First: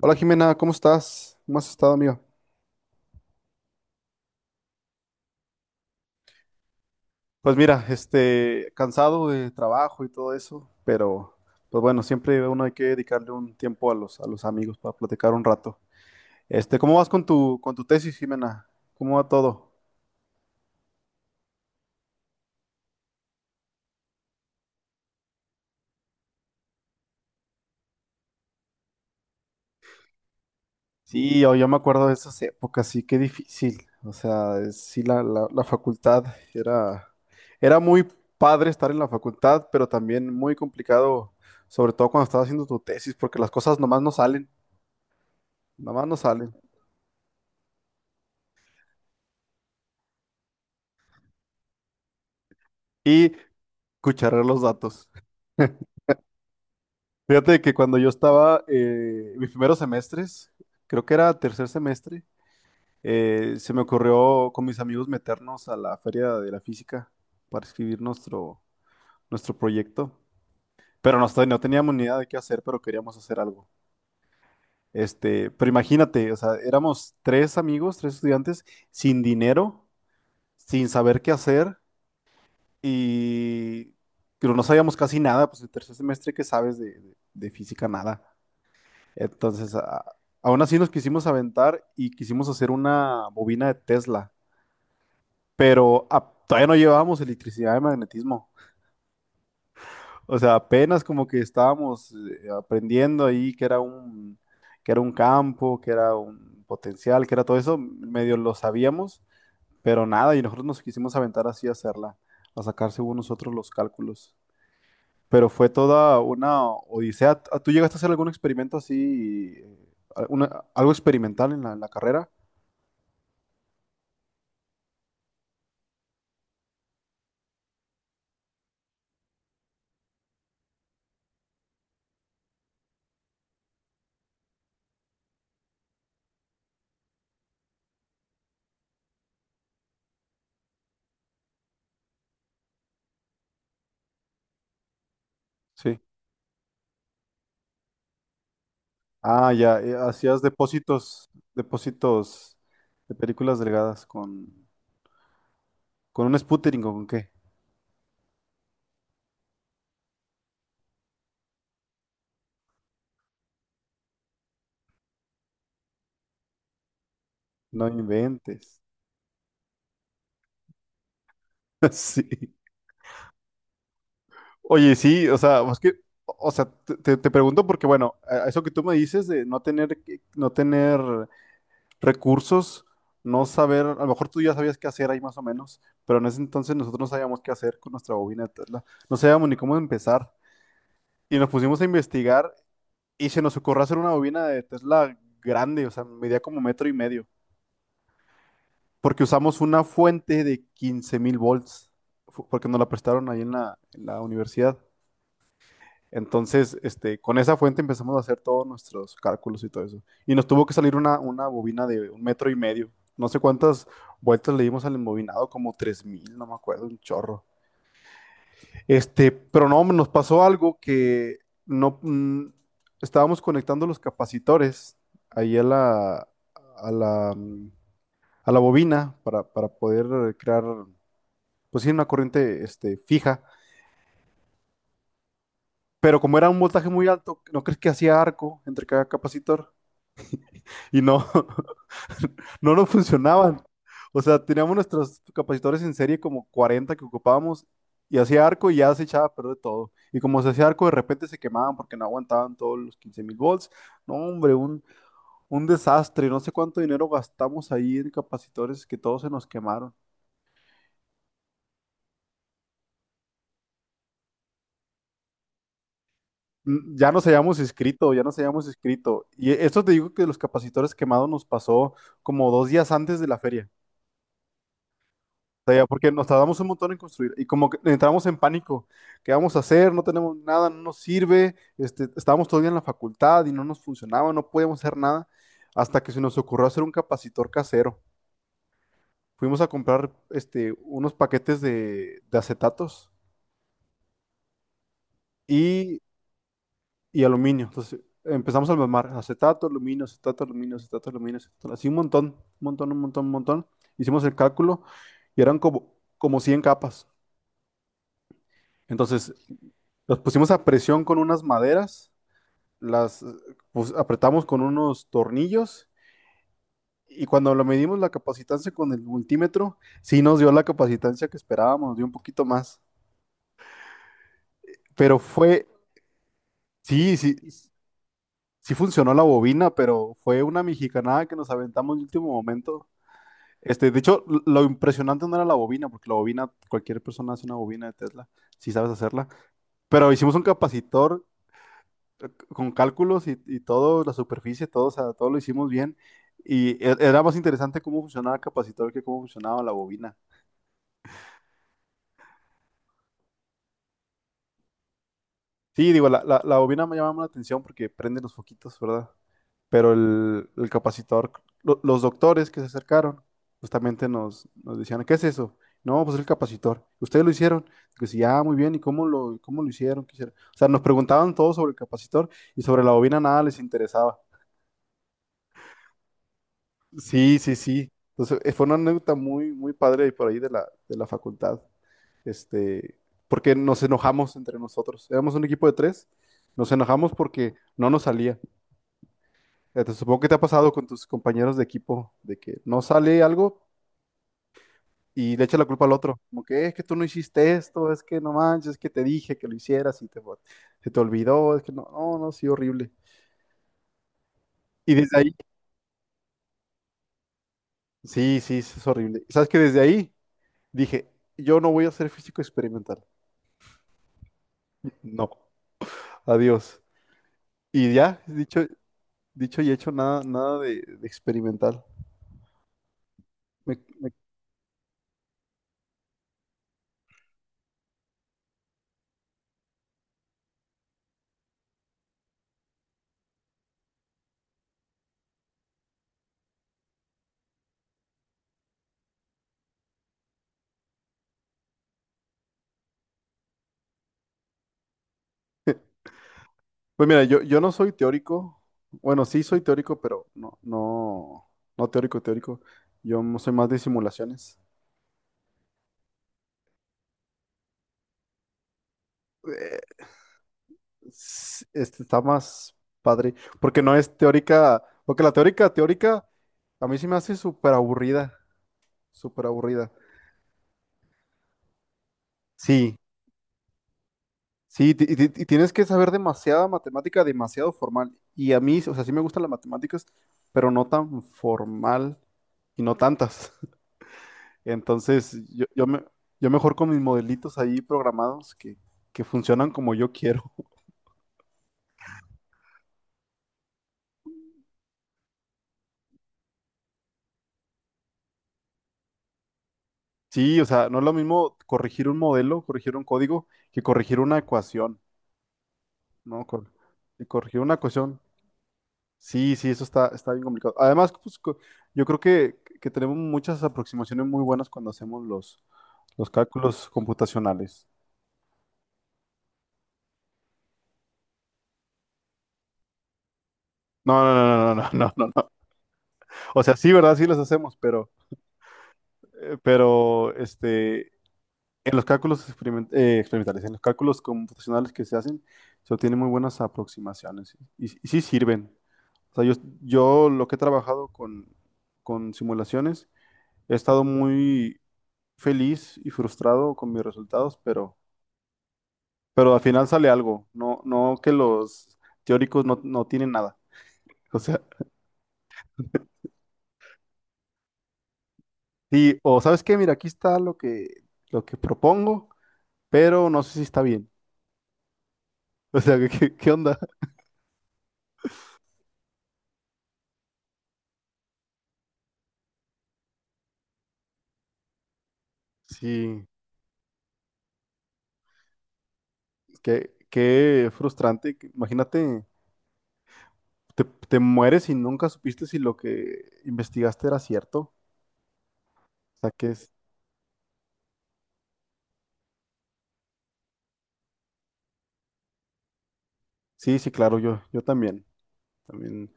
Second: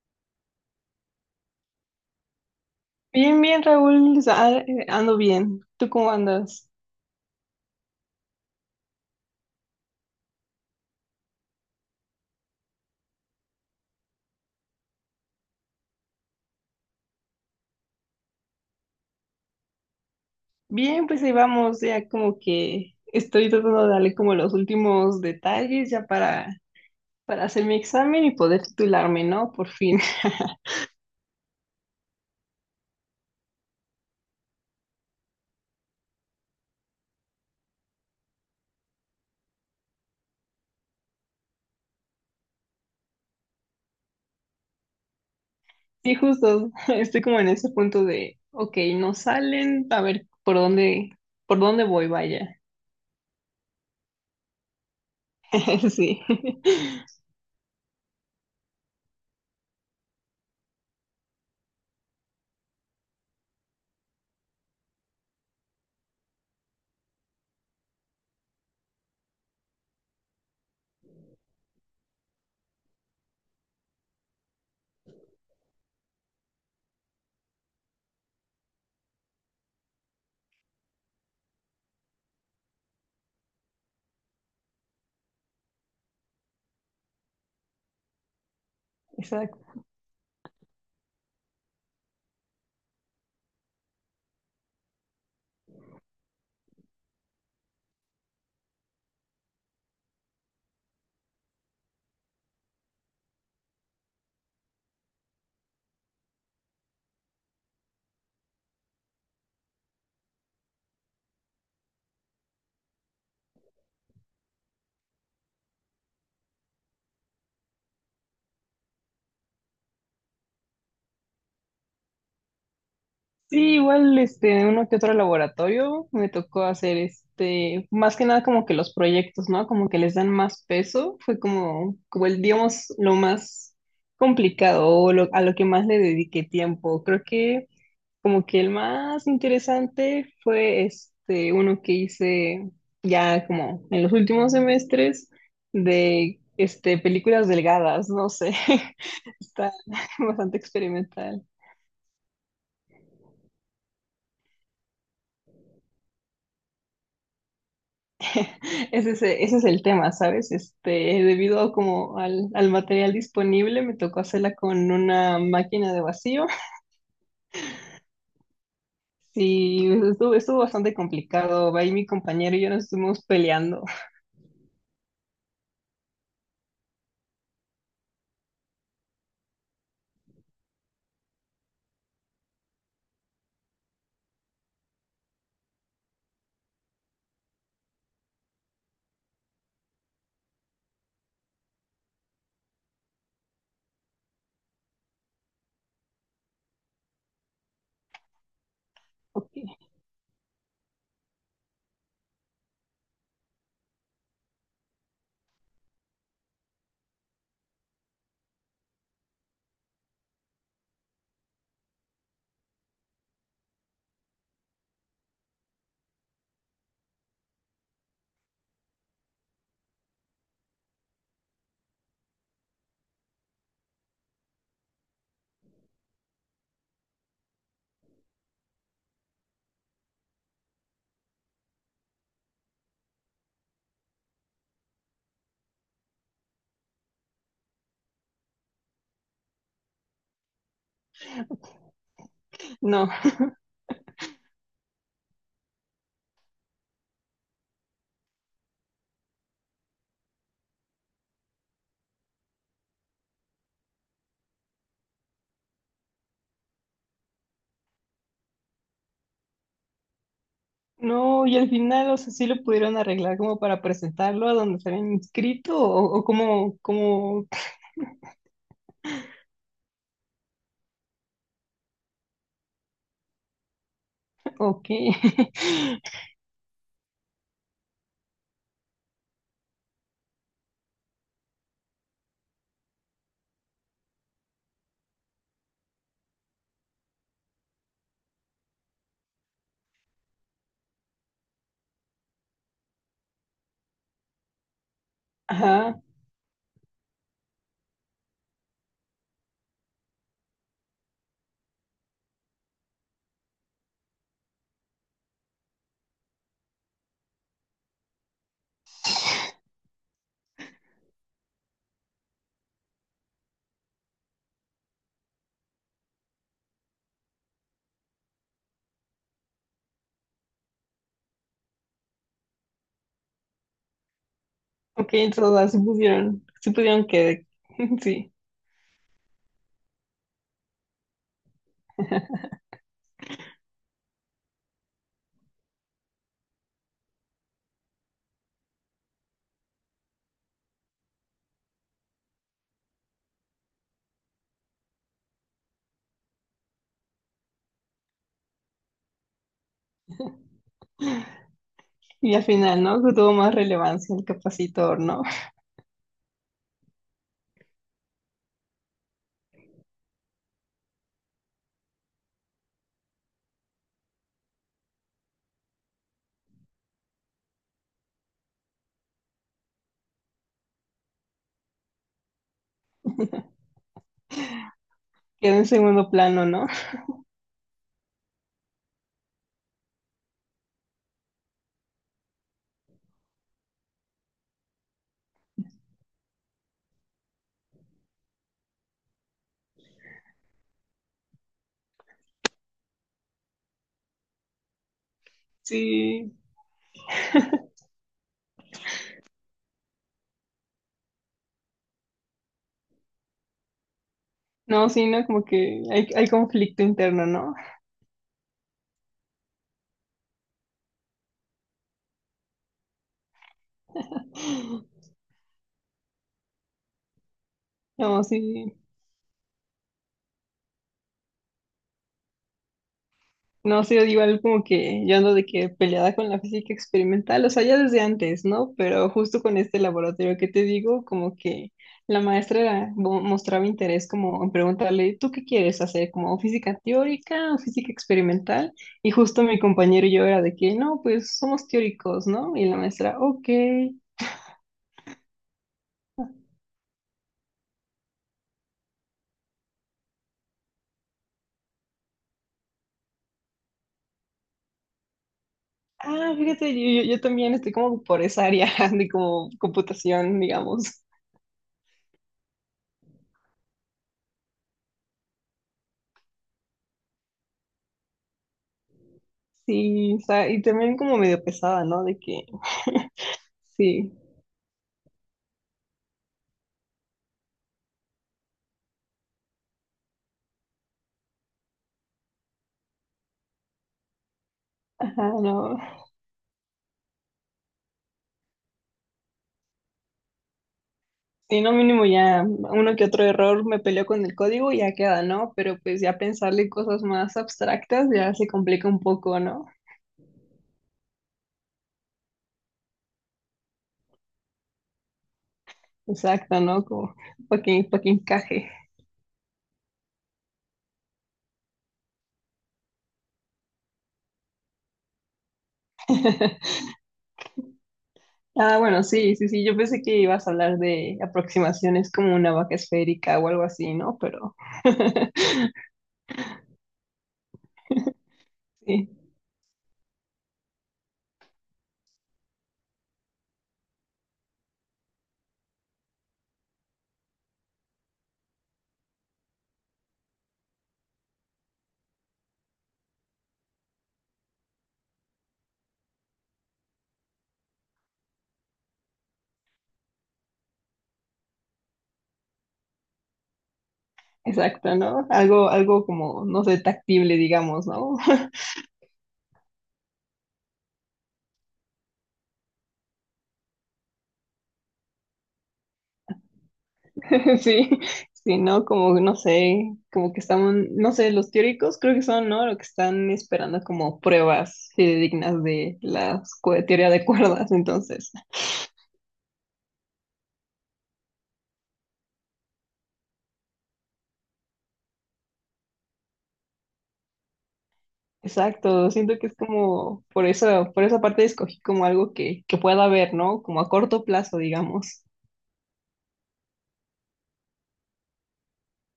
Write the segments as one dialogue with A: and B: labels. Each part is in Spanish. A: Hola Jimena, ¿cómo estás? ¿Cómo has estado, amigo?
B: Bien, bien, Raúl, o sea, ando bien. ¿Tú cómo andas?
A: Pues mira, cansado de trabajo y todo eso, pero pues bueno, siempre uno hay que dedicarle un tiempo a los amigos para platicar un rato. ¿Cómo vas con tu tesis, Jimena? ¿Cómo va todo?
B: Bien, pues ahí vamos, ya como que estoy tratando de darle como los últimos detalles ya para hacer mi examen y poder titularme, ¿no? Por fin.
A: Sí, yo me acuerdo de esas épocas, sí, qué difícil. O sea, sí, la facultad era, era muy padre estar en la facultad, pero también muy complicado, sobre todo cuando estás haciendo tu tesis, porque las cosas nomás no salen, nomás
B: Sí,
A: no salen.
B: justo, estoy como en ese punto de, ok, no salen, a ver por dónde voy, vaya.
A: Cucharar los datos.
B: Sí,
A: Fíjate que cuando yo estaba en mis primeros semestres, creo que era tercer semestre, se me ocurrió con mis amigos meternos a la feria de la física para escribir nuestro proyecto. Pero no, no teníamos ni idea de qué hacer, pero queríamos hacer algo. Pero imagínate, o sea, éramos tres amigos, tres estudiantes, sin dinero, sin saber qué hacer y pero no sabíamos casi nada, pues el tercer semestre que sabes de de física, nada.
B: exacto.
A: Entonces, aún así nos quisimos aventar y quisimos hacer una bobina de Tesla, pero todavía no llevábamos electricidad de magnetismo. O sea, apenas como que estábamos aprendiendo ahí que era un campo, que era un potencial, que era todo eso, medio lo sabíamos, pero nada, y nosotros nos quisimos aventar así a hacerla, a sacar según nosotros los cálculos. Pero fue toda una odisea. ¿Tú llegaste a hacer algún experimento así, algo experimental en la carrera?
B: Sí, igual este, uno que otro laboratorio me tocó hacer este, más que nada como que los proyectos, ¿no? Como que les dan más peso, fue como, como el, digamos, lo más complicado o lo- a lo que más le dediqué tiempo. Creo que como que el más interesante fue este, uno que hice ya como en los últimos semestres
A: Sí.
B: de este, películas delgadas, no sé,
A: Ah,
B: está
A: ya. Hacías
B: bastante experimental.
A: depósitos de películas delgadas con un sputtering o con qué.
B: Ese es el tema, ¿sabes? Este, debido a como al, al material disponible, me tocó hacerla con una máquina de vacío.
A: No inventes.
B: Sí, estuvo bastante complicado. Ahí mi
A: Sí.
B: compañero y yo nos estuvimos peleando.
A: Oye, sí, o sea, es que, o sea, te pregunto porque, bueno, eso que tú me dices de no tener, no tener recursos, no saber, a lo mejor tú ya sabías qué hacer ahí más o menos, pero en ese entonces nosotros no sabíamos qué hacer con nuestra bobina de Tesla. No sabíamos ni cómo empezar. Y nos pusimos a investigar. Y se nos ocurrió hacer una bobina de Tesla grande, o sea, medía como metro y medio, porque
B: Ok.
A: usamos una fuente de 15.000 volts, porque nos la prestaron ahí en la universidad. Entonces, con esa fuente empezamos a hacer todos nuestros cálculos y todo eso. Y nos tuvo que salir una bobina de un metro y medio. No sé cuántas vueltas le dimos al embobinado, como 3.000, no me acuerdo, un chorro. Pero no, nos pasó algo que no mm, estábamos conectando los capacitores ahí a a la, mm, a la bobina para poder crear, pues sí, una corriente fija. Pero como era un voltaje muy alto, ¿no crees que hacía arco entre cada capacitor? Y no, no nos
B: No,
A: funcionaban. O sea, teníamos nuestros capacitores en serie como 40 que ocupábamos y hacía arco y ya se echaba a perder todo. Y como se hacía arco, de repente se quemaban porque no aguantaban todos los 15.000 volts. No, hombre, un desastre. No sé cuánto dinero gastamos ahí en capacitores que todos se nos quemaron.
B: no, y al final, o sea, sí lo pudieron arreglar como para presentarlo a donde se habían inscrito o como,
A: Mm, ya nos
B: como,
A: habíamos inscrito, ya nos habíamos inscrito. Y esto te digo que los capacitores quemados nos pasó como dos días antes de la feria.
B: ok.
A: Sea, ya porque nos tardamos un montón en construir y como que entramos en pánico, ¿qué vamos a hacer? No tenemos nada, no nos sirve, estábamos todavía en la facultad y no nos funcionaba, no podíamos hacer nada, hasta que se nos ocurrió hacer un capacitor casero. Fuimos a comprar unos paquetes de acetatos y,
B: Ajá,
A: y aluminio. Entonces empezamos a armar acetato, aluminio, acetato, aluminio, acetato, aluminio, acetato, así un montón, un montón, un montón, un montón. Hicimos el cálculo y eran como 100 capas. Entonces, los pusimos a presión con unas maderas, las apretamos con unos tornillos y cuando lo medimos la capacitancia con el multímetro, sí nos dio la capacitancia que esperábamos, nos dio un poquito más.
B: ok,
A: Pero fue,
B: entonces se sea, sí pusieron, sí pudieron
A: sí, sí,
B: que, sí.
A: sí funcionó la bobina, pero fue una mexicanada que nos aventamos en el último momento. De hecho, lo impresionante no era la bobina, porque la bobina, cualquier persona hace una bobina de Tesla, si sabes hacerla. Pero hicimos un capacitor con cálculos y todo, la superficie, todo, o sea, todo lo hicimos bien. Y era más interesante cómo funcionaba el capacitor que cómo funcionaba la bobina.
B: Y al final, ¿no? Que tuvo más relevancia el capacitor, ¿no?
A: Sí, digo, la bobina me llamaba la atención porque prende los foquitos, ¿verdad? Pero el capacitor, los doctores que se acercaron, justamente nos decían, ¿qué es eso? No, pues el capacitor. ¿Ustedes lo hicieron? Que sí, ah, muy bien, ¿y cómo cómo lo hicieron? ¿Qué hicieron? O sea, nos preguntaban todo sobre el capacitor y sobre la bobina nada les interesaba.
B: Quedó en segundo plano, ¿no?
A: Sí, sí, sí. Entonces, fue una anécdota muy, muy padre por ahí de la facultad. Este, porque nos enojamos entre nosotros. Éramos un equipo de tres. Nos enojamos porque no nos salía. Te supongo que te ha pasado con tus compañeros de equipo, de que no sale algo y le echa la culpa al otro.
B: Sí,
A: Como que es que tú no hiciste esto, es que no manches, es que te dije que lo hicieras y te, se te olvidó, es que no, no, no, sí, horrible.
B: no,
A: Y
B: sí,
A: desde
B: ¿no?
A: ahí,
B: Como que hay conflicto interno, ¿no?
A: sí, sí, sí, es horrible. ¿Sabes que desde ahí dije, yo no voy a ser físico experimental. No. Adiós. Y ya,
B: No, sí.
A: dicho y hecho, nada, nada de experimental. Me-
B: No sé, yo
A: me-
B: digo algo como que yo ando de que peleada con la física experimental, o sea, ya desde antes, ¿no? Pero justo con este laboratorio que te digo, como que la maestra era- mo- mostraba interés como en preguntarle, ¿tú qué quieres hacer? ¿Como física teórica o física experimental? Y justo mi compañero y yo era de que, no, pues somos teóricos, ¿no? Y la maestra, ok.
A: Pues mira, yo no soy teórico. Bueno, sí soy teórico, pero no teórico, teórico. Soy más de simulaciones.
B: Ah, fíjate, yo también estoy como por esa área de como
A: Eh,
B: computación, digamos.
A: este está más padre, porque no es teórica, porque la teórica, teórica, a mí sí me hace súper aburrida, súper aburrida.
B: Sí, o sea, y también como medio pesada, ¿no? De que...
A: Sí,
B: Sí,
A: sí, tienes que saber demasiada matemática, demasiado formal. Y a mí, o sea, sí me gustan las matemáticas, pero no tan formal y no tantas.
B: ajá,
A: Entonces,
B: no.
A: yo mejor con mis modelitos ahí programados que funcionan como yo quiero.
B: Si no mínimo ya uno que otro error me peleó con el código y ya queda, ¿no? Pero pues ya pensarle cosas más abstractas ya se complica un poco, ¿no?
A: Sí, o sea, no es lo mismo corregir un modelo, corregir un código, que corregir una ecuación, ¿no?
B: Exacto, ¿no? Como
A: Y corregir
B: para
A: una
B: que, para que
A: ecuación.
B: encaje.
A: Sí, sí, eso está, está bien complicado. Además, pues, yo creo que tenemos muchas aproximaciones muy buenas cuando hacemos los cálculos computacionales.
B: Ah, bueno, sí, sí, sí, yo pensé que ibas a hablar de aproximaciones como una vaca esférica o algo así, ¿no?
A: No,
B: Pero
A: no, no, no, no, no, no, no. O sea, sí, ¿verdad? Sí los hacemos, pero,
B: sí,
A: eh, pero, este, en los cálculos experimentales, en los cálculos computacionales que se hacen, se obtienen muy buenas aproximaciones y sí sirven. O sea, yo lo que he trabajado con simulaciones, he estado muy feliz y frustrado con mis resultados, pero al final sale algo. No, no que los teóricos no, no tienen nada. O sea,
B: exacto, ¿no? Algo, algo como, no sé, tactible, digamos, ¿no?
A: sí, o ¿sabes qué? Mira, aquí está lo que propongo, pero no sé si está bien. O sea, ¿qué, qué onda?
B: Sí, sí, ¿no? Como, no sé, como que están, no sé, los teóricos creo que son, ¿no? Lo que están esperando como pruebas dignas de
A: Sí,
B: la escu- teoría de cuerdas, entonces.
A: qué, qué frustrante. Imagínate, te mueres y nunca supiste si lo que investigaste era cierto. O
B: Exacto,
A: sea,
B: siento
A: que
B: que es
A: es...
B: como, por eso, por esa parte escogí como algo que pueda ver, ¿no? Como a corto plazo, digamos,
A: Sí, sí, claro, yo también, también.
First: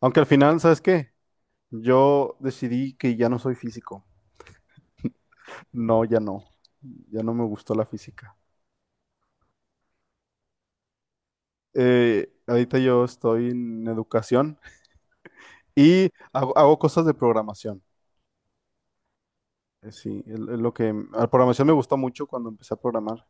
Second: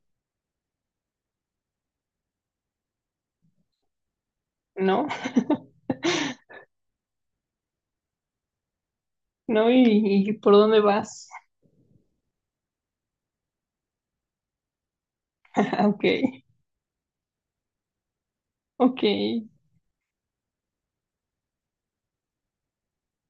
A: Aunque al final, ¿sabes qué? Yo decidí que ya no soy físico.
B: ¿no?
A: No, ya no. Ya no me gustó la física.
B: ¿No? Y por dónde vas?
A: Ahorita yo estoy en educación
B: Ok,
A: y hago cosas de programación.
B: ok.
A: Sí, es lo que la programación me gustó mucho cuando empecé a programar.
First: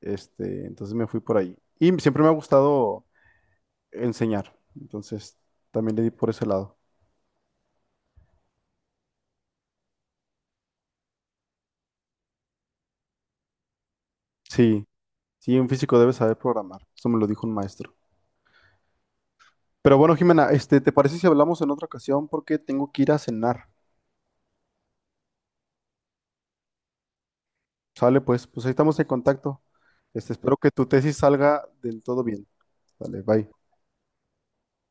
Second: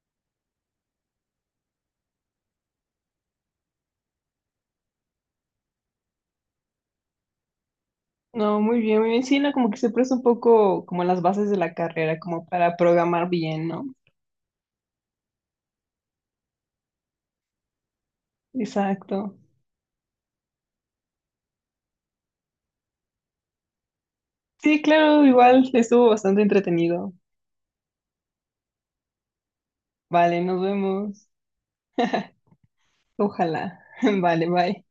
A: Entonces me fui por ahí. Y siempre me ha gustado enseñar. Entonces también le di por ese lado.
B: No, muy bien, muy bien. Sí, no, como que se presta un poco como las bases de la carrera, como para programar bien, ¿no?
A: Sí, sí, un físico debe saber programar. Eso me lo dijo un maestro.
B: Exacto.
A: Pero bueno, Jimena, ¿te parece si hablamos en otra ocasión? Porque tengo que ir a cenar.
B: Sí, claro, igual estuvo bastante entretenido.
A: Sale, pues, pues ahí estamos en contacto.
B: Vale,
A: Espero
B: nos
A: que tu tesis
B: vemos.
A: salga del todo bien. Dale, bye.
B: Ojalá. Vale, bye.